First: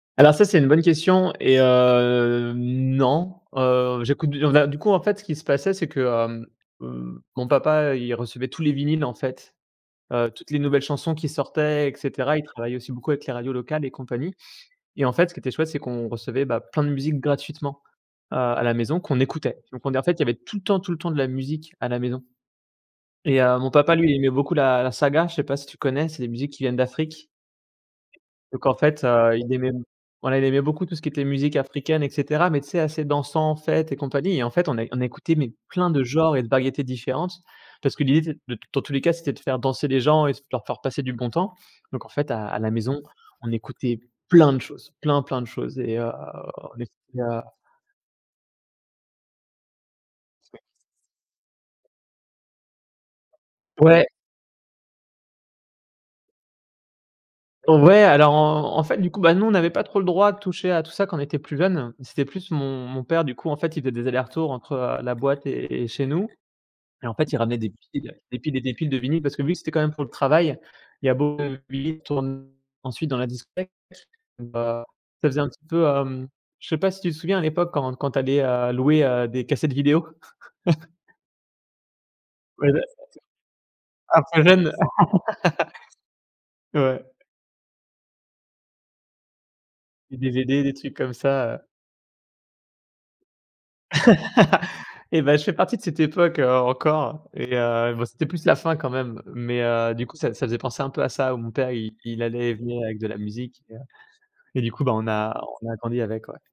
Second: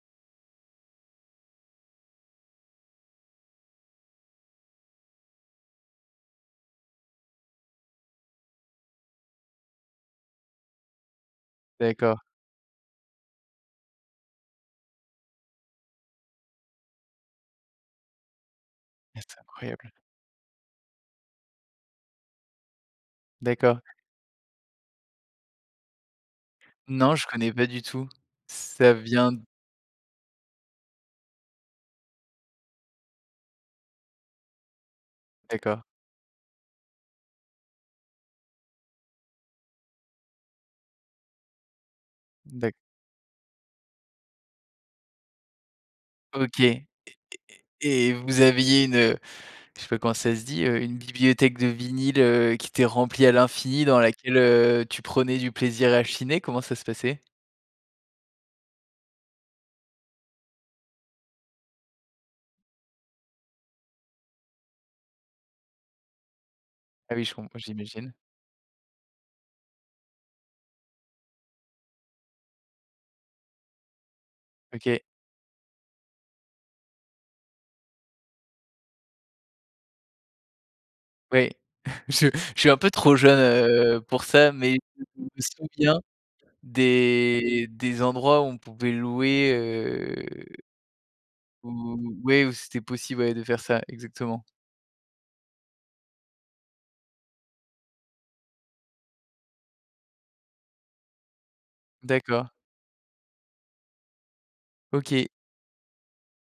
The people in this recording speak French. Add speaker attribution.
Speaker 1: Alors ça, c'est une bonne question et hem, non. Heu, j'écoute du enfin du coup, en fait, ce qui se passait c'est que, hem, heu, mon papa, il recevait tous les vinyles en fait, heu, toutes les nouvelles chansons qui sortaient et
Speaker 2: D'accord.
Speaker 1: cetera. Il travaillait aussi beaucoup avec les radios locales et compagnie et en fait, ce qui était chouette c'est qu'on recevait, bah, plein de musiques gratuitement à à la maison, qu'on
Speaker 2: Mais, c'est
Speaker 1: écoutait. Donc
Speaker 2: incroyable!
Speaker 1: on é en fait, il y avait tout le temps, tout le temps de la musique à la maison et heu, mon
Speaker 2: D'accord.
Speaker 1: papa, lui, il aimait beaucoup la la saga, je sais pas si tu connais, c'est des musiques qui viennent
Speaker 2: Non, je
Speaker 1: d'Afrique.
Speaker 2: connais pas du tout.
Speaker 1: Donc en
Speaker 2: Ca
Speaker 1: fait,
Speaker 2: vient
Speaker 1: heu,
Speaker 2: d
Speaker 1: il aimait voilà, il aimait beaucoup tout ce qui était musique africaine et cetera. Mais, tu sais, assez dansant, fête et compagnie et en fait, on é on écoutait mais
Speaker 2: D'accord.
Speaker 1: plein de genres et de variétés différentes. Parce que l'idée c'est de dans tous les cas, c'était de faire danser les gens et f de leur faire passer du bon temps. Donc en fait, à à la
Speaker 2: D'a
Speaker 1: maison, on écoutait plein de choses, plein, plein de choses et heu,
Speaker 2: OK!
Speaker 1: on
Speaker 2: Et
Speaker 1: écoutait, heu
Speaker 2: et et et vous aviez une, heu, je sais pas comment ça se dit, heu, une bibliothèque de vinyles, heu, qui était remplie à l'infini dans
Speaker 1: Ouais.
Speaker 2: laquelle, heu, tu prenais du plaisir à chiner? Comment ça se passait?
Speaker 1: Ouais, alors en en fait, du coup, bah, nous, on n'avait pas trop le droit de toucher à tout ça quand on était plus jeune. C'était plus mon mon père, du coup, en fait, il faisait des allers-retours entre, heu, la boîte et et chez nous. Et en
Speaker 2: Ah oui,
Speaker 1: fait,
Speaker 2: je
Speaker 1: il
Speaker 2: compr
Speaker 1: ramenait des piles,
Speaker 2: j'imagine.
Speaker 1: des piles et des piles de vinyles parce que vu que c'était quand même pour le travail, il y a beaucoup de vinyles qui tourne ensuite dans la discothèque. Donc bah,
Speaker 2: OK.
Speaker 1: ça faisait un petit peu, hem, je sais pas si tu te souviens à l'époque, quand quand tu allais, heu, louer, heu, des cassettes vidéo?
Speaker 2: Ouais, je je suis
Speaker 1: Ouais,
Speaker 2: un
Speaker 1: là
Speaker 2: peu trop jeune, heu,
Speaker 1: c'est un
Speaker 2: pour
Speaker 1: peu
Speaker 2: ça,
Speaker 1: jeune?
Speaker 2: mais je me souviens
Speaker 1: Ouais.
Speaker 2: des des endroits où on pouvait louer,
Speaker 1: Des DVD,
Speaker 2: heu
Speaker 1: des trucs comme ça, heu
Speaker 2: où, ouais, où c'était possible, ouais, de faire ça. Exactement.
Speaker 1: Et bah, je fais partie de cette époque, heu, encore, et heu, enfin, c'était plus la fin quand même, mais, heu, du coup, ça ça faisait penser un peu à ça où mon père i il allait
Speaker 2: D'accord.
Speaker 1: et venait avec de la musique et heu et du coup, bah, on
Speaker 2: OK.
Speaker 1: a on a grandi avec, ouais.